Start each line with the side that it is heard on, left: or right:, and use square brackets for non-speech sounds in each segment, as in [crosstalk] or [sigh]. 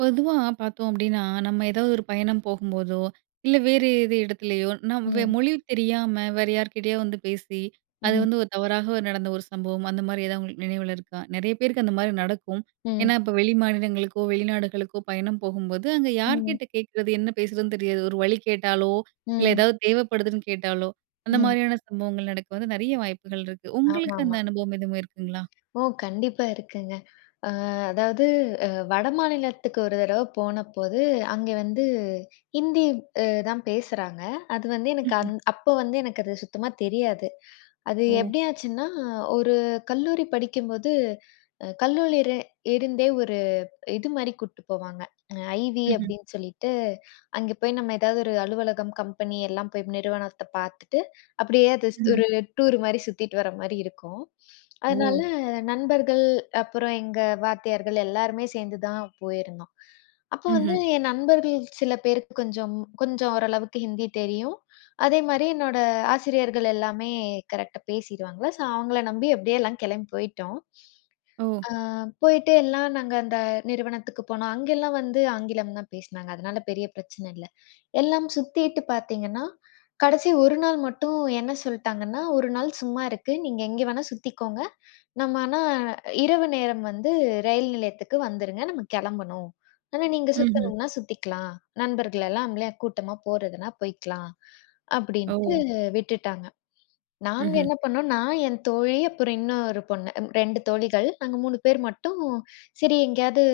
right: பொதுவா பார்த்தோம் அப்டின்னா, நம்ம ஏதாவது ஒரு பயணம் போகும்போதோ, இல்ல வேறு எது இடத்துலயோ, நம்
left: ம்.
right: மொழி தெரியாம வேற யார்கிட்டயோ வந்து பேசி, அது
left: ம்ஹ்ம்.
right: வந்து ஒரு தவறாக நடந்த ஒரு சம்பவம் அந்த மாரி ஏதாவது உங்களுக்கு நினைவுல இருக்கா? நெறைய பேருக்கு அந்த மாரி நடக்கும். ஏன்னா,
left: ம்.
right: இப்ப வெளிமாநிலங்களுக்கோ, வெளிநாடுகளுக்கோ பயணம் போகும்போது, அங்க
left: ம்.
right: யார்கிட்ட கேட்கறது, என்ன பேசுறதுன்னு தெரியாது. ஒரு வழி கேட்டாலோ, இல்ல
left: ம்.
right: ஏதாவது தேவைப்படுதுன்னு கேட்டாலோ, அந்த
left: ம்.
right: மாரியான சம்பவங்கள் நடக்க வந்து நெறைய வாய்ப்புகள் இருக்கு. உங்களுக்கு அந்த
left: ஆமாமா.
right: அனுபவம் எதுவும் இருக்குங்களா?
left: ஓ! கண்டிப்பா இருக்குங்க. அ அதாவது வடமாநிலத்துக்கு ஒரு தடவ போனபோது, அங்க வந்து ஹிந்தி தான் பேசுறாங்க. அது வந்து எனக்கு
right: ம்ஹ்ம்.
left: அப்போ வந்து எனக்கு அது சுத்தமா தெரியாது. அது
right: ஓ!
left: எப்படி ஆச்சுன்னா, ஒரு கல்லூரி படிக்கும்போது, கல்லூரில இருந்தே ஒரு இது மாரி கூட்டு போவாங்க. அ ஐவி
right: ம்ஹ்ம்.
left: அப்படின்னு சொல்லிட்டு, அங்க போய் நம்ம ஏதாவது ஒரு அலுவலகம், கம்பெனி எல்லாம் போய் நிறுவனத்த பார்த்துட்டு, அப்படியே அது ஸ்
right: ம்ஹ்ம்.
left: ஒரு டூர் மாரி சுத்திட்டு வர மாரி இருக்கும்.
right: ஓ!
left: அதனால நண்பர்கள், அப்புறம் எங்க வாத்தியார்கள் எல்லாருமே சேர்ந்து தான் போயிருந்தோம். அப்போ
right: ம்ஹ்ம்.
left: வந்து என் நண்பர்கள் சில பேருக்கு கொஞ்சம் கொஞ்சம் ஓரளவுக்கு ஹிந்தி தெரியும். அதே மாரி என்னோட ஆசிரியர்கள் எல்லாமே கரெக்ட்டா பேசிருவாங்களா, ஸோ அவங்கள நம்பி அப்படியே எல்லாம் கிளம்பி போயிட்டோம்.
right: ஓ!
left: ஆ போயிட்டு எல்லாம் நாங்க அந்த நிறுவனத்துக்கு போனோம். அங்கெல்லாம் வந்து ஆங்கிலம் தான் பேசினாங்க. அதனால பெரிய பிரச்சனை இல்ல. எல்லாம் சுத்திட்டு பார்த்தீங்கன்னா, கடைசி 1 நாள் மட்டும் என்ன சொல்ட்டாங்கன்னா, "1 நாள் சும்மா இருக்கு. நீங்க எங்க வேணா சுத்திக்கோங்க. நம்ம ஆனா இரவு நேரம் வந்து ரயில் நிலையத்துக்கு வந்துருங்க. நம்ம கெளம்பணும். ஆனா நீங்க
right: ம்ஹ்ம்.
left: சுத்தணும்னா சுத்திக்கலாம். நண்பர்கள் எல்லாம் நம்மளே கூட்டமா போறதுன்னா போய்க்கலாம்."
right: ஓ!
left: அப்படின்ட்டு விட்டுட்டாங்க. நாங்க
right: ம்ஹ்ம்.
left: என்ன பண்ணோம், நான் என் தோழி, அப்புறம் இன்னொரு பொண்ணு, 2 தோழிகள். நாங்க 3 பேர் மட்டும், சரி எங்கேயாவது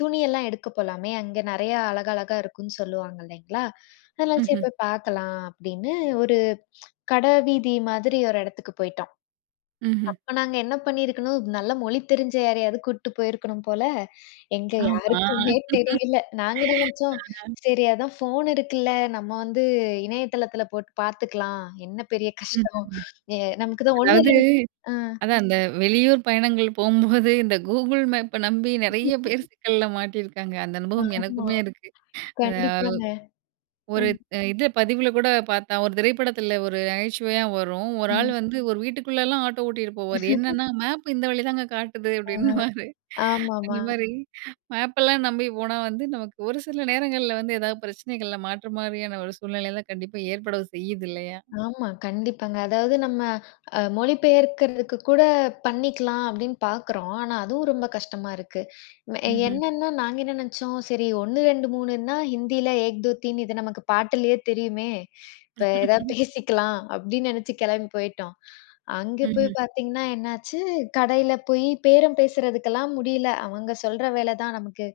left: துணியெல்லாம் எடுக்க போலாமே, அங்க நெறையா அழகழகா இருக்குன்னு சொல்லுவாங்க இல்லைங்களா? அதனால சரி
right: ம்ஹ்ம்.
left: போய் பார்க்கலாம் அப்படின்னு ஒரு கட வீதி மாதிரி ஒரு இடத்துக்கு போயிட்டோம்.
right: ம்ஹ்ம்.
left: அப்ப நாங்க என்ன பண்ணியிருக்கணும், நல்ல மொழி தெரிஞ்ச யாரையாவது கூட்டு போயிருக்கணும் போல. எங்க
right: ஆமா.
left: யாருக்குமே தெரியல. நாங்க என்ன நெனச்சோம், சரி அதான் ஃபோன் இருக்குல்ல, நம்ம வந்து இணையதளத்துல போட்டு பார்த்துக்கலாம். என்ன பெரிய கஷ்டம்.
right: ம்ஹ்ம்.
left: நமக்கு தான்
right: அதாவது
left: ஒண்ணு ஆ,
right: அதான் அந்த வெளியூர் பயணங்கள் போம்போது, இந்த கூகுள் மேப்ப நம்பி நெறைய பேர் சிக்கல்ல மாட்டியிருக்காங்க. அந்த அனுபவம்
left: ஆமா.
right: எனக்குமே இருக்கு. அத
left: கண்டிப்பாங்க.
right: ஒரு
left: ம்,
right: அ இது பதிவுல கூட பார்த்தா, ஒரு திரைப்படத்துல ஒரு நகைச்சுவையா வரும். ஒரு ஆள்
left: ம்.
right: வந்து ஒரு வீட்டுக்குள்ளலாம் ஆட்டோ ஓட்டிட்டு போவாரு. என்னன்னா, மேப் இந்த வழி தாங்க காட்டுது அப்டின்னுவாரு. அந்த
left: ஆமாமா.
right: மாரி மேப்பெல்லாம் நம்பி போனா வந்து, நமக்கு ஒரு சில நேரங்கள்ல வந்து ஏதாவது பிரச்சனைகள்ல மாட்ற மாரியான ஒரு சூழ்நிலைலாம் கண்டிப்பா ஏற்படவும் செய்யுது இல்லையா?
left: ஆமா, கண்டிப்பாங்க. அதாவது நம்ம மொழிபெயர்க்கிறதுக்கு கூட பண்ணிக்கலாம் அப்படின்னு பார்க்குறோம். ஆனா அதுவும் ரொம்ப கஷ்டமா இருக்கு. ம் என்னன்னா நாங்க என்ன நினைச்சோம், சரி 1, 2, 3ன்னா ஹிந்தியில "ஏக் தோ தீன்" இது நமக்கு பாட்டுலயே தெரியுமே. இப்ப ஏதாவது
right: ம்ஹ்ம்.
left: பேசிக்கலாம் அப்படின்னு நினைச்சு கிளம்பி போயிட்டோம். அங்க போய்
right: ம்ஹ்ம்.
left: பார்த்தீங்கன்னா என்னாச்சு, கடையில போய் பேரம் பேசுறதுக்கெல்லாம் முடியல. அவங்க சொல்ற வேலை தான் நமக்கு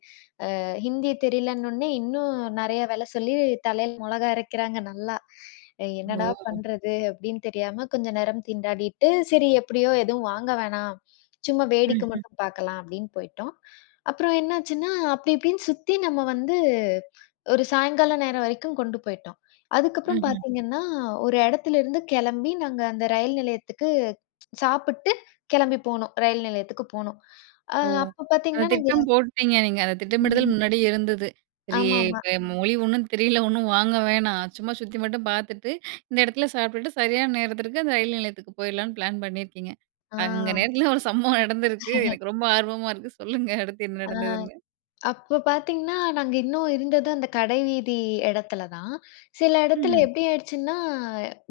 left: ஹிந்தி தெரியலன்னொன்னே, இன்னும் நெறைய வேல சொல்லி தலையில மொளகா அரைக்கிறாங்க நல்லா. என்னடா
right: ஓ!
left: பண்றது? அப்டின்னு தெரியாம கொஞ்ச நேரம் திண்டாடிட்டு, சரி எப்டியோ எதுவும் வாங்க வேணாம். சும்மா வேடிக்க
right: ம்ஹ்ம்,
left: மட்டும் பார்க்கலாம் அப்டின்னு போயிட்டோம். அப்புறம் என்னாச்சுன்னா, அப்டி இப்டின்னு சுத்தி நம்ம வந்து ஒரு சாயங்கால நேரம் வரைக்கும் கொண்டு போயிட்டோம். அதுக்கப்புறம்
right: ம்ஹ்ம்.
left: பார்த்தீங்கன்னா, ஒரு இடத்துல இருந்து கெளம்பி நாங்க அந்த ரயில் நிலையத்துக்கு சாப்பிட்டு கிளம்பி போனோம். ரயில் நிலையத்துக்கு போனோம். அ
right: ஓ!
left: அப்ப
right: அந்த
left: பார்த்தீங்கன்னா, நாங்க
right: திட்டம் போட்டீங்க நீங்க. அந்த திட்டமிடுதல்
left: ம்.
right: முன்னாடியே இருந்தது. சரி,
left: ஆமாமா.
right: இப்ப மொழி ஒண்ணும் தெரியல, ஒண்ணும் வாங்க வேணாம். சும்மா சுத்தி மட்டும் பார்த்துட்டு, இந்த இடத்துல சாப்பிட்டுட்டு சரியான நேரத்திற்கு அந்த ரயில் நிலையத்துக்கு போயிடலான்னு பிளான் பண்ணியிருக்கீங்க.
left: ஆ,
right: அங்க நேரத்துல ஒரு சம்பவம் நடந்திருக்கு. எனக்கு ரொம்ப ஆர்வமா இருக்கு. சொல்லுங்க அடுத்து என்ன
left: ஆ.
right: நடந்ததுன்னு?
left: அப்ப பார்த்தீங்கன்னா, நாங்க இன்னும் இருந்தது அந்த கடை வீதி இடத்துல தான். சில இடத்துல
right: ம்ஹ்ம்,
left: எப்படி ஆயிடுச்சுன்னா,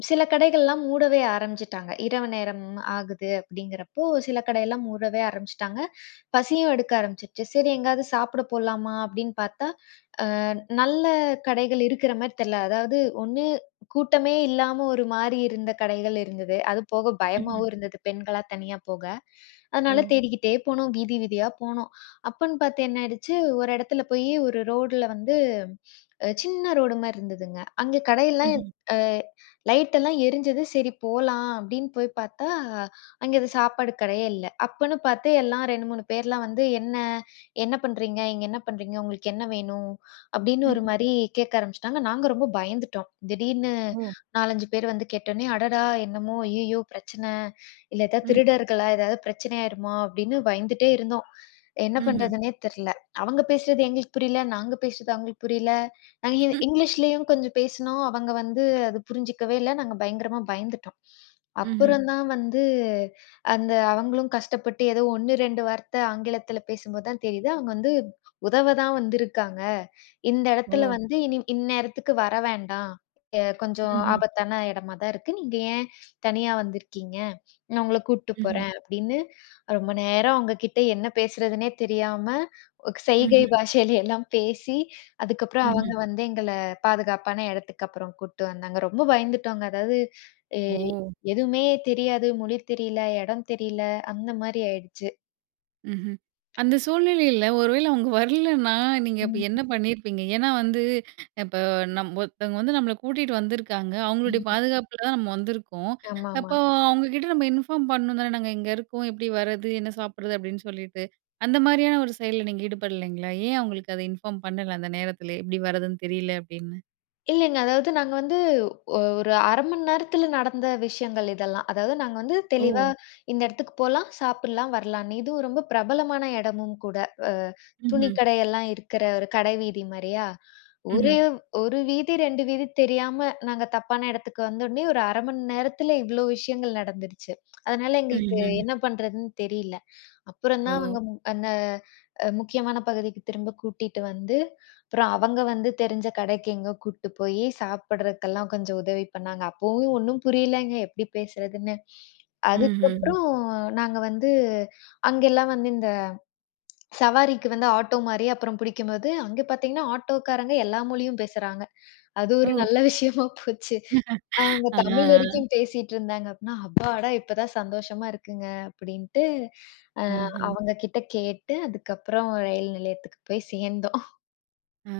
left: சில கடைகள்லாம் மூடவே ஆரம்பிச்சுட்டாங்க. இரவு நேரம் ஆகுது அப்படிங்கிறப்போ, சில கடையெல்லாம் மூடவே ஆரம்பிச்சுட்டாங்க. பசியும் எடுக்க ஆரம்பிச்சுருச்சு. சரி எங்கேயாவது சாப்பிட போலாமா அப்படின்னு பார்த்தா, நல்ல கடைகள் இருக்கிற மாரி தெர்ல. அதாவது ஒண்ணு கூட்டமே இல்லாம ஒரு மாரி இருந்த கடைகள் இருந்தது. அது போக
right: ம்ஹ்ம்.
left: பயமாவும் இருந்தது. பெண்களா தனியா போக.
right: ஓ!
left: அதனால தேடிக்கிட்டே போனோம். வீதி வீதியா போனோம். அப்பன்னு பார்த்து என்ன ஆயிடுச்சு, ஒரு இடத்துல போயி ஒரு ரோடுல வந்து சின்ன ரோடு மாரி இருந்ததுங்க. அங்க கடையெல்லாம்
right: ம்ஹ்ம்,
left: அ லைட் எல்லாம் எரிஞ்சது. சரி போலாம் அப்படின்னு போய் பார்த்தா, அங்க அது சாப்பாடு கடையே இல்ல. அப்பன்னு பார்த்து எல்லாம் 2, 3 பேர்லாம் வந்து, "என்ன பண்றீங்க? இங்க என்ன பண்றீங்க? உங்களுக்கு என்ன வேணும்?" அப்படின்னு ஒரு
right: ம்ஹ்ம்.
left: மாரி கேட்க ஆரம்பிச்சுட்டாங்க. நாங்க ரொம்ப பயந்துட்டோம். திடீர்னு
right: ஓ!
left: 4, 5 பேர் வந்து கேட்டோனே, அடடா! என்னமோ ஐய்யயோ! பிரச்சனை. இல்ல ஏதாவது
right: ம்,
left: திருடர்களா? ஏதாவது பிரச்சனை ஆயிருமா? அப்படின்னு பயந்துட்டே இருந்தோம். என்ன
right: ம்ஹ்ம்.
left: பண்றதுன்னே தெரியல. அவங்க பேசுறது எங்களுக்கு புரியல. நாங்க பேசுறது அவங்களுக்கு புரியல. நாங்க இங்கிலீஷ்லயும் கொஞ்சம் பேசினோம். அவங்க வந்து அது புரிஞ்சுக்கவே இல்ல. நாங்க பயங்கரமா பயந்துட்டோம்.
right: ம்ஹ்ம்.
left: அப்புறம் தான் வந்து அவங்களும் கஷ்டப்பட்டு ஏதோ 1, 2 வார்த்தை ஆங்கிலத்தில பேசும்போது தான் தெரியுது. அவங்க வந்து உதவ தான் வந்திருக்காங்க. இந்த இடத்துல
right: ஓ!
left: வந்து இனி இந்நேரத்துக்கு வர வேண்டாம். கொஞ்சம்
right: ம்ஹ்ம்,
left: ஆபத்தான இடமா தான் இருக்கு. நீங்க ஏன் தனியா வந்திருக்கீங்க? நான் உங்கள கூட்டு
right: ம்ஹ்ம்,
left: போறேன் அப்படின்னு ரொம்ப நேரம் அவங்க கிட்ட என்ன பேசுறதுன்னே தெரியாம, ஒரு செய்கை
right: ம்ஹ்ம்,
left: பாஷையில எல்லாம் பேசி, அதுக்கப்புறம்
right: ம்ஹ்ம்.
left: அவங்க வந்து எங்கள பாதுகாப்பான இடத்துக்கு அப்புறம் கூட்டு வந்தாங்க. ரொம்ப பயந்துட்டோங்க. அதாவது எ
right: ஓ!
left: எதுவுமே தெரியாது, மொழி தெரியல, இடம் தெரியல, அந்த மாரி ஆயிடுச்சு.
right: ம்ஹ்ம். அந்த சூழ்நிலையில ஒருவேள அவங்க வரலன்னா, நீங்க அப்ப
left: ம்.
right: என்ன பண்ணியிருப்பீங்க? ஏன்னா வந்து இப்ப நம் ஒருத்தவங்க வந்து நம்மள கூட்டிட்டு வந்திருக்காங்க. அவங்களுடைய
left: ம்.
right: பாதுகாப்புல தான் நம்ம வந்திருக்கோம்.
left: ஆமாமா.
right: அப்போ அவங்ககிட்ட நம்ம இன்ஃபார்ம் பண்ணணும் தானே, "நாங்க இங்க இருக்கோம். எப்படி வரது? என்ன சாப்பிடுறது?" அப்படின்னு சொல்லிட்டு. அந்த மாரியான ஒரு செயல்ல நீங்க ஈடுபடலைங்களா? ஏன் அவங்களுக்கு அத இன்ஃபார்ம் பண்ணல அந்த நேரத்திலே, "இப்படி வரதுன்னு தெரியல" அப்படின்னு?
left: இல்லைங்க. அதாவது நாங்க வந்து ஒ- ஒரு 1/2 மணி நேரத்துல நடந்த விஷயங்கள் இதெல்லாம். அதாவது நாங்க வந்து
right: ஓ!
left: தெளிவா இந்த இடத்துக்கு போலாம், சாப்பிடலாம், வரலாம்ன்னு. இதுவும் ரொம்ப பிரபலமான இடமும் கூட. அ துணி
right: ம்ஹ்ம்.
left: கடையெல்லாம் இருக்கிற ஒரு கடை வீதி மாரியா. ஒரே
right: ம்ஹ்ம்.
left: 1 வீதி, 2 வீதி தெரியாம நாங்க தப்பான இடத்துக்கு வந்தோனே ஒரு 1/2 மணி நேரத்துல இவ்ளோ விஷயங்கள் நடந்துருச்சு. அதனால எங்களுக்கு
right: ம்ஹ்ம்.
left: என்ன பண்றதுன்னு தெரியல. அப்புறம் தான்
right: ஓ!
left: அவங்க முக்கியமான பகுதிக்கு திரும்ப கூட்டிட்டு வந்து, அப்புறம் அவங்க வந்து தெரிஞ்ச கடைக்கு எங்கோ கூட்டு போயி சாப்பிடுறதுக்கெல்லாம் கொஞ்சம் உதவி பண்ணாங்க. அப்பவும் ஒண்ணும் புரியலங்க எப்படி பேசுறதுன்னு.
right: ம்ஹ்ம்.
left: அதுக்கப்புறம் நாங்க வந்து அங்கெல்லாம் வந்து இந்த சவாரிக்கு வந்து ஆட்டோ மாரி அப்புறம் பிடிக்கும்போது, அங்க பார்த்தீங்கன்னா ஆட்டோக்காரங்க எல்லா மொழியும் பேசுறாங்க. அது ஒரு
right: ஓ!
left: நல்ல விஷயமா போச்சு. அவங்க
right: ஆ, ஆ,
left: தமிழ் வரைக்கும் பேசிட்டு இருந்தாங்க அப்டின்னா, "அப்பாடா! இப்பதான் சந்தோஷமா இருக்குங்க" அப்டின்ட்டு அ
right: ஆஹ.
left: அவங்க கிட்ட கேட்டு, அதுக்கப்புறம் ரயில் நிலையத்துக்கு போய் சேர்ந்தோம்.
right: ஆ.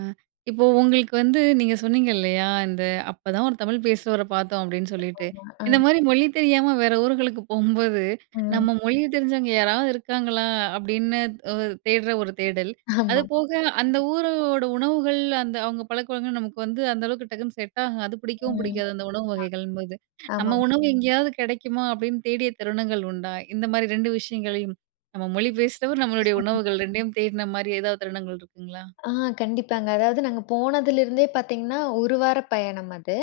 right: இப்போ உங்களுக்கு வந்து நீங்க சொன்னீங்க இல்லையா, இந்த அப்பதான் ஒரு தமிழ் பேசுறவர பார்த்தோம் அப்படின்னு சொல்லிட்டு.
left: ஆமா. அ.
right: இந்த மாரி மொழி தெரியாம வேற ஊர்களுக்கு போம்போது,
left: ம்.
right: நம்ம மொழி தெரிஞ்சவங்க யாராவது இருக்காங்களா? அப்படின்னு அ தேடுற ஒரு தேடல். அது
left: ஆமா.
right: போக அந்த ஊரோட உணவுகள், அந்த அவங்க பழக்கவழக்கம் நமக்கு வந்து அந்த அளவுக்கு டக்குன்னு செட் ஆகாது. பிடிக்கவும்
left: ம்.
right: பிடிக்காது அந்த உணவு வகைகள்ங்கும்போது. நம்ம
left: ஆமாமா.
right: உணவு எங்கேயாவது கிடைக்குமா அப்படின்னு தேடிய தருணங்கள் உண்டா? இந்த மாரி 2 விஷயங்களையும், நம்ம மொழி பேசுறவர், நம்மளுடைய உணவுகள் 2யும் தேடின மாரி ஏதாவது தருணங்கள் இருக்குங்களா?
left: ஆ கண்டிப்பாங்க. அதாவது நாங்க போனதிலிருந்தே பார்த்தீங்கன்னா, 1 வார பயணம் அது.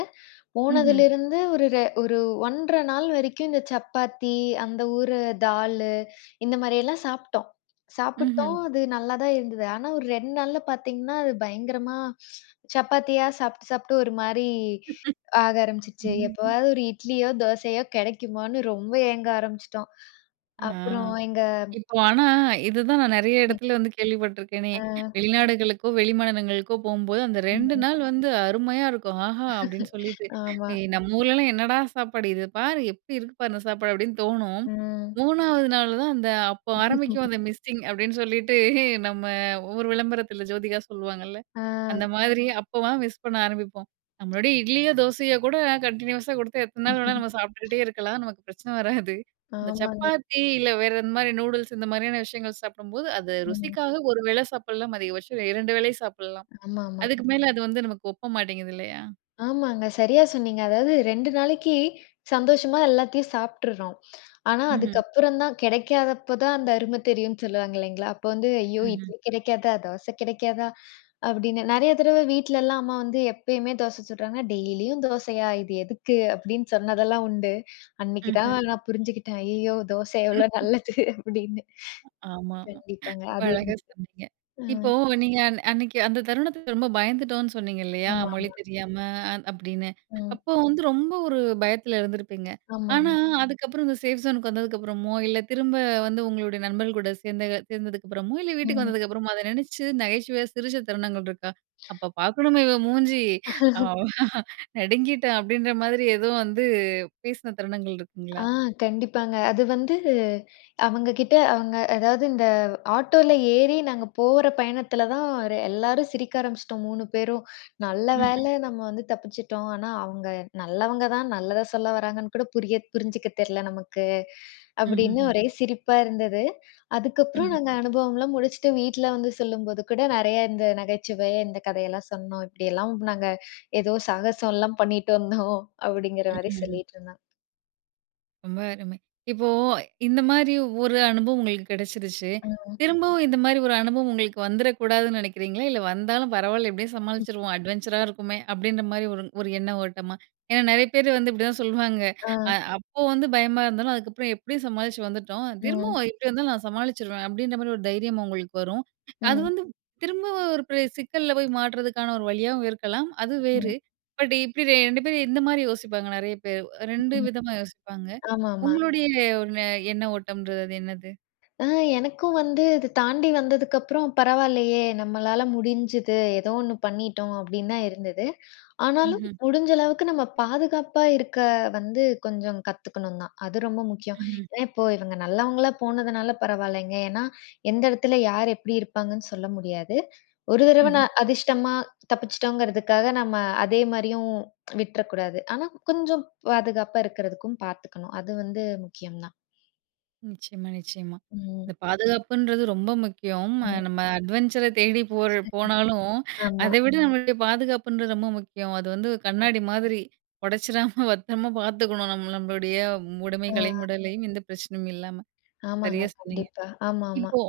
right: ம்ஹ்ம்.
left: போனதிலிருந்து ஒரு 1 1/2 நாள் வரைக்கும் இந்த சப்பாத்தி, அந்த ஊரு தாலு இந்த மாரியெல்லாம் சாப்பிட்டோம்.
right: ம்ஹ்ம்.
left: சாப்பிட்டோம். அது நல்லா தான் இருந்தது. ஆனா ஒரு 2 நாள்ல பார்த்தீங்கன்னா, அது பயங்கரமா சப்பாத்தியா சாப்பிட்டு சாப்பிட்டு ஒரு மாரி ஆக ஆரம்பிச்சுச்சு.
right: ம்ஹ்ம்.
left: எப்பவாவது ஒரு இட்லியோ, தோசையோ கெடைக்குமான்னு ரொம்ப ஏங்க ஆரம்பிச்சுட்டோம்.
right: ஆ.
left: அப்புறம் எங்க
right: இப்போ ஆனா, இதுதான் நான் நெறைய இடத்துல வந்து கேள்விப்பட்டுருக்கேனே!
left: அ
right: வெளிநாடுகளுக்கோ, வெளிமாநிலங்களுக்கோ போம்போது, அந்த 2
left: ம்.
right: நாள் வந்து அருமையா இருக்கும். ஆஹா! அப்படின்னு சொல்லிட்டு,
left: ஆமா.
right: "ஏ நம்ம ஊர்லலாம் என்னடா சாப்பாடு? இது பாரு எப்படி இருக்கு பாரு இந்த சாப்பாடு" அப்படின்னு தோணும்.
left: ம்.
right: 3வது நாள் தான் அந்த அப்போ ஆரம்பிக்கும் அந்த மிஸ்ஸிங் அப்படின்னு சொல்லிட்டு, நம்ம ஒவ்வொரு விளம்பரத்தில ஜோதிகா சொல்லுவாங்கல்ல.
left: ஆ.
right: அந்த மாதிரி அப்போதான் மிஸ் பண்ண ஆரம்பிப்போம். நம்மளுடைய இட்லியோ, தோசையோ கூட கன்டினியூஸா குடுத்தா எத்தன நாள் வேணா நம்ம
left: [laughs]
right: சாப்பிட்டுக்கிட்டே இருக்கலாம். நமக்கு பிரச்சனை வராது. அந்த
left: ஆமாங்க.
right: சப்பாத்தி இல்ல வேற இந்த மாரி நூடுல்ஸ் இந்த மாதிரியான விஷயங்கள் சாப்பிடும்போது, அது
left: ம்.
right: ருசிக்காக ஒரு வேளை சாப்பிடலாம். அதிகபட்சம் 2 வேளை சாப்பிடலாம்.
left: ஆமாமா.
right: அதுக்கு மேல அது வந்து நமக்கு ஒப்ப மாட்டேங்குது இல்லையா?
left: ஆமாங்க. சரியா சொன்னீங்க. அதாவது 2 நாளைக்கு சந்தோஷமா எல்லாத்தையும் சாப்ட்டுர்றோம். ஆனா,
right: ம்ஹ்ம்.
left: அதுக்கப்புறம் தான் கிடைக்காதப்ப தான் அந்த அருமை தெரியும்னு சொல்லுவாங்க இல்லைங்களா? அப்போ வந்து ஐயோ!
right: ம்ஹ்ம்.
left: இட்லி கிடைக்காதா? தோசை கிடைக்காதா? அப்படின்னு நெறைய தடவ வீட்லலாம் அம்மா வந்து எப்பயுமே தோசை சுடுறாங்கன்னா, டெய்லியும் தோசையா? இது எதுக்கு? அப்படின்னு சொன்னதெல்லாம் உண்டு. அன்னைக்கு தான்
right: ம்ஹ்ம்.
left: நான் புரிஞ்சுக்கிட்டேன். ஐயய்யோ! தோசை எவ்வளோ நல்லது அப்படின்னு.
right: ஆமாமா.
left: கண்டிப்பாங்க.
right: ரொம்ப
left: அது
right: அழகா
left: இருந்து.
right: சொன்னீங்க.
left: அ
right: இப்போ நீங்க அன்னைக்கு அந்த தருணத்துக்கு ரொம்ப பயந்துட்டோம்னு சொன்னீங்க இல்லையா?
left: ஆமா.
right: மொழி தெரியாம அப்படின்னு.
left: ம்.
right: அப்போ வந்து ரொம்ப ஒரு பயத்துல இருந்திருப்பீங்க. ஆனா,
left: ஆமாங்க.
right: அதுக்கப்புறம் இந்த சேஃப் ஜோனுக்கு வந்ததுக்கப்புறமோ, இல்ல திரும்ப வந்து உங்களுடைய நண்பர்கள் கூட சேர்ந்ததுக்கப்புறமோ, இல்ல வீட்டுக்கு
left: ம்.
right: வந்ததுக்கப்புறமோ, அத நினைச்சு நகைச்சுவையா சிரிச்ச தருணங்கள் இருக்கா? "அப்ப பார்க்கணுமே இவ மூஞ்சி, அவ நடுங்கிட்டா" அப்படின்ற மாதிரி ஏதோ வந்து பேசின தருணங்கள் இருக்குங்களா?
left: ஆ கண்டிப்பாங்க. அது வந்து அவங்க கிட்ட அவங்க அதாவது இந்த ஆட்டோல ஏறி நாங்க போற பயணத்துல தான் ஒரு எல்லாரும் சிரிக்க ஆரம்பிச்சுட்டோம் 3 பேரும். நல்ல வேளை
right: ம்ஹ்ம்.
left: நம்ம வந்து தப்பிச்சுட்டோம். ஆனா அவங்க நல்லவங்க தான், நல்லதா சொல்ல வராங்கன்னு கூட புரிஞ்சுக்க தெரியல நமக்கு. அப்படின்னு
right: ம்ஹ்ஹ்ம்.
left: ஒரே சிரிப்பா இருந்தது. அதுக்கப்புறம்
right: ம்ஹ்ம்.
left: நாங்க அனுபவம்லாம் முடிச்சுட்டு வீட்ல வந்து சொல்லும்போது கூட நெறைய இந்த நகைச்சுவை, இந்த கதையெல்லாம் சொன்னோம். இப்படியெல்லாம் நாங்க ஏதோ சாகசம்லாம் பண்ணிட்டு வந்தோம் அப்படிங்கிற மாரி
right: ம்ஹ்ம்.
left: சொல்லிட்டு இருந்தான்.
right: ரொம்ப அருமை. இப்போ இந்த மாரி ஒரு அனுபவம் உங்களுக்கு கிடைச்சிருச்சு.
left: ம்.
right: திரும்பவும் இந்த மாரி ஒரு அனுபவம் உங்களுக்கு வந்துரக்கூடாதுன்னு நினைக்கிறீங்களா? இல்ல வந்தாலும் பரவால்ல எப்படியும் சமாளிச்சுருவோம். அட்வென்ச்சரா இருக்குமே! அப்படின்ற மாரி ஒரு ஒரு எண்ண ஓட்டமா? ஏன்னா நெறைய பேர் வந்து இப்படிதான் சொல்லுவாங்க. அ
left: ஆ.
right: அப்போ வந்து பயமா இருந்தாலும், அதுக்கப்புறம் எப்படியும் சமாளிச்சு வந்துட்டோம்.
left: ம்.
right: திரும்பவும் எப்படி வந்தாலும் நான் சமாளிச்சுருவேன். அப்படின்ற மாரி ஒரு தைரியம் உங்களுக்கு வரும். அது
left: ம்.
right: வந்து திரும்ப ஒரு பெரிய சிக்கல்ல போய் மாட்றதுக்கான ஒரு வழியாவும் இருக்கலாம். அது
left: ம்.
right: வேறு. பட் இப்படி 2 பேரும் இந்த மாரி யோசிப்பாங்க நெறைய பேர். 2
left: ம்.
right: விதமா யோசிப்பாங்க.
left: ஆமாமா.
right: உங்களுடைய ஒரு எண்ண ஓட்டம்ன்றது அது என்னது?
left: ஆ எனக்கும் வந்து இது தாண்டி வந்ததுக்கப்புறம் பரவாயில்லையே! நம்மளால முடிஞ்சது. ஏதோ ஒண்ணு பண்ணிட்டோம் அப்படின்னு தான் இருந்தது. ஆனாலும்
right: ம்ஹ்ம்,
left: முடிஞ்ச அளவுக்கு நம்ம பாதுகாப்பா இருக்க வந்து கொஞ்சம் கத்துக்கணும் தான். அது ரொம்ப முக்கியம்.
right: ம்ஹ்ம்,
left: ஏன்னா இப்போ இவங்க நல்லவங்களா போனதுனால பரவாயில்லைங்க. ஏன்னா எந்த இடத்துல யார் எப்படி இருப்பாங்கன்னு சொல்ல முடியாது. ஒரு தடவ
right: ம்ஹ்ம்.
left: நான் அதிர்ஷ்டமா தப்பிச்சிட்டோங்கிறதுக்காக நம்ம அதே மாரியும் விட்றக்கூடாது. ஆனா கொஞ்சம் பாதுகாப்பா இருக்கிறதுக்கும் பார்த்துக்கணும். அது வந்து முக்கியம் தான்.
right: நிச்சயமா, நிச்சயமா.
left: ம்.
right: இந்த பாதுகாப்புன்றது ரொம்ப முக்கியம்.
left: ம்.
right: நம்ம அட்வென்ச்சர தேடி போற போனாலும்,
left: ஆமா.
right: அத விட நம்மளுடைய பாதுகாப்புன்றது ரொம்ப முக்கியம். அது வந்து கண்ணாடி மாதிரி உடைச்சிராம [laughs] பத்திரமா பார்த்துக்கணும். நம்மளுடைய உடைமைகளையும்,
left: ஆ.
right: உடலையும் எந்த பிரச்சனையும் இல்லாம.
left: ஆமாங்க.
right: சரியா சொன்னீங்க.
left: கண்டிப்பா. ஆமாமா.
right: இப்போ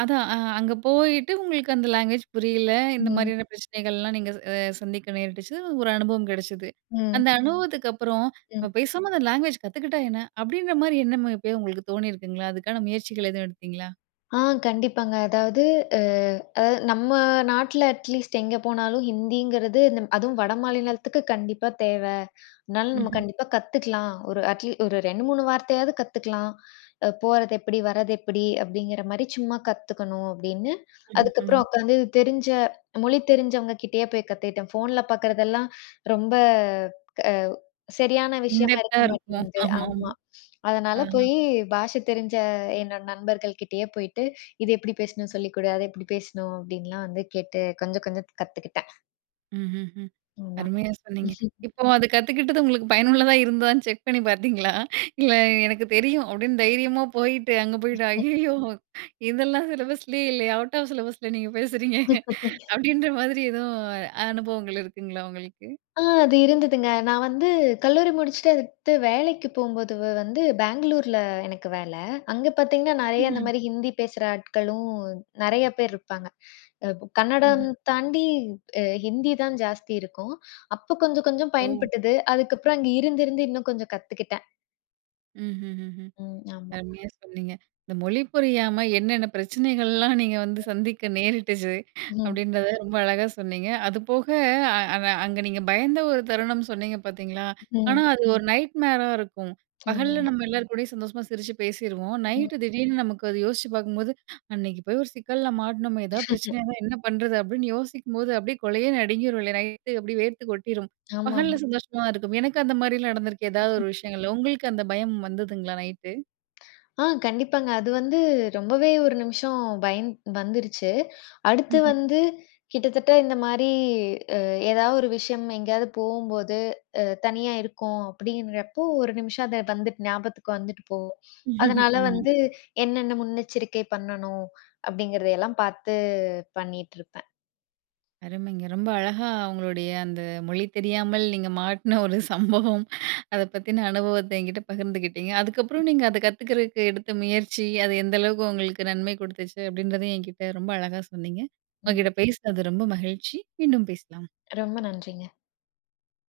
right: அதான் அங்க போயிட்டு உங்களுக்கு அந்த லாங்குவேஜ் புரியல. இந்த
left: ம்.
right: மாதிரியான பிரச்சனைகள்லாம் நீங்க சந்திக்க நேரிட்டுச்சு. ஒரு அனுபவம் கிடைச்சது.
left: ம்.
right: அந்த ம். அனுபவத்துக்கு அப்புறம், நம்ம பேசாம அந்த லாங்குவேஜ் கத்துக்கிட்டா என்ன? அப்படின்ற மாரி எண்ணம் எப்பயாவது உங்களுக்கு தோணியிருக்குங்களா? அதுக்கான முயற்சிகள் எதுவும் எடுத்தீங்களா?
left: ஆ கண்டிப்பாங்க. அ அதாவது நம்ம நாட்ல அட்லீஸ்ட் எங்க போனாலும் ஹிந்திங்கிறது இந்த அதுவும் வட மாநிலத்துக்கு கண்டிப்பா தேவ. அதனால நம்ம
right: ம்ஹ்ம்.
left: கண்டிப்பா கத்துக்கலாம். ஒரு 2, 3 வார்த்தையாவது கத்துக்கலாம். போறது எப்படி, வர்றது எப்படி அப்படிங்கிற மாரி சும்மா கத்துக்கணும் அப்படின்னு.
right: ம்ஹ்ம்.
left: அதுக்கப்புறம் உட்காந்து இது தெரிஞ்ச மொழி தெரிஞ்சவங்க கிட்டயே போய் கத்துக்கிட்டேன். ஃபோன்ல பார்க்கறதெல்லாம் ரொம்ப அ சரியான
right: இன்
left: விஷயமா
right: டெப்த்தா
left: இருக்க
right: இருக்கும்.
left: மாட்டேங்குது.
right: ஆமாமா.
left: ஆமா.
right: ஆ.
left: அதனால போய் பாஷை தெரிஞ்ச என்னோட நண்பர்கள் கிட்டயே போயிட்டு இது எப்படி பேசணும் சொல்லிக் கொடு, அத எப்படி பேசணும் அப்படின்லாம் வந்து கேட்டு கொஞ்சம் கொஞ்சம் கத்துக்கிட்டேன்.
right: ம்ஹ்ஹ்ம்.
left: ஆமா.
right: அருமையா சொன்னீங்க. இப்போ அது கத்துக்கிட்டது உங்களுக்கு பயனுள்ளதா இருந்ததான்னு செக் பண்ணி பார்த்தீங்களா? இல்ல எனக்கு தெரியும் அப்படின்னு தைரியமா போயிட்டு அங்க போயிட்டு, "ஐயய்யோ! இதெல்லாம் சிலபஸ்லயே இல்லையே! அவுட் ஆஃப் சிலபஸ்ல நீங்க பேசுறீங்க" அப்படின்ற மாதிரி எதுவும் அனுபவங்கள் இருக்குங்களா உங்களுக்கு?
left: அது இருந்ததுங்க. நான் வந்து கல்லூரி முடிச்சுட்டு அடுத்து வேலைக்கு போம்போது வந்து பெங்களூர்ல எனக்கு வேலை. அங்க பார்த்தீங்கன்னா, நெறைய அந்த
right: ம்ஹ்ம்.
left: மாரி ஹிந்தி பேசுற ஆட்களும் நெறைய பேர் இருப்பாங்க. அ
right: ம்ஹ்ம்.
left: கன்னடம் தாண்டி ஹிந்தி தான் ஜாஸ்தி இருக்கும். அப்ப கொஞ்சம் கொஞ்சம்
right: ஓ!
left: பயன்பட்டது. அதுக்கப்புறம் அங்க இருந்து இருந்து இன்னும் கொஞ்சம் கத்துக்கிட்டேன்.
right: ம்ஹ்ஹ்ம்.
left: ம். ஆமா.
right: அருமையா சொன்னீங்க. இந்த மொழி புரியாம என்னென்ன பிரச்சனைகள்லாம் நீங்க வந்து சந்திக்க நேரிட்டுச்சு,
left: ம்.
right: அப்படின்றத ரொம்ப அழகா சொன்னீங்க. அதுபோக அ அ அங்க நீங்க பயந்த ஒரு தருணம் சொன்னீங்க பார்த்தீங்களா?
left: ம்.
right: ஆனா அது ஒரு நைட் மேரா இருக்கும். பகல்ல
left: ஆமாமா.
right: நம்ம ம். எல்லார் கூடயும் சந்தோஷமா சிரிச்சு பேசிருவோம்.
left: ம்.
right: நைட்டு திடீர்னு நமக்கு அது யோசிச்சு பார்க்கும்போது, "அன்னைக்கு போய் ஒரு சிக்கல்ல மாட்டுனோமே, ஏதாவது பிரச்சனையா இருந்தா என்ன பண்றது?" அப்படின்னு யோசிக்கும்போது அப்படியே கொலையே நடுங்கிரும் இல்லையா? நைட்டு அப்படியே வேர்த்து கொட்டிரும். பகல்ல
left: ஆமாமா.
right: ம். சந்தோஷமா தான் இருக்கும். எனக்கு அந்த மாரிலாம் நடந்திருக்கு ஏதாவது ஒரு விஷயங்கள்ல. உங்களுக்கு அந்த பயம் வந்ததுங்களா நைட்டு?
left: கண்டிப்பாங்க. அது வந்து ரொம்பவே ஒரு நிமிஷம் பயந் வந்துருச்சு. அடுத்து வந்து கிட்டத்தட்ட இந்த மாரி அ ஏதாவது ஒரு விஷயம் எங்கேயாவது போகும்போது, தனியா இருக்கோம் அப்படிங்கிறப்போ, ஒரு நிமிஷம் அத வந்துட்டு ஞாபகத்துக்கு வந்துட்டு போகும். அதனால வந்து
right: ம்.
left: என்னென்ன முன்னெச்சரிக்கை பண்ணணும் அப்படிங்கிறதையெல்லாம் பார்த்து பண்ணிட்டுருப்பேன்.
right: அருமைங்க. ரொம்ப அழகா உங்களுடைய அந்த மொழி தெரியாமல் நீங்க மாட்டின ஒரு சம்பவம், அத பத்தின அனுபவத்த என்கிட்ட பகிர்ந்துக்கிட்டீங்க. அதுக்கப்புறம் நீங்க அத கத்துக்கிறதுக்கு எடுத்த முயற்சி, அது எந்த அளவுக்கு உங்களுக்கு நன்மை குடுத்துச்சு, அப்படின்றதையும் என்கிட்ட ரொம்ப அழகா சொன்னீங்க.
left: ம்.
right: உங்ககிட்ட பேசினது ரொம்ப மகிழ்ச்சி. மீண்டும் பேசலாம்.
left: ரொம்ப நன்றிங்க.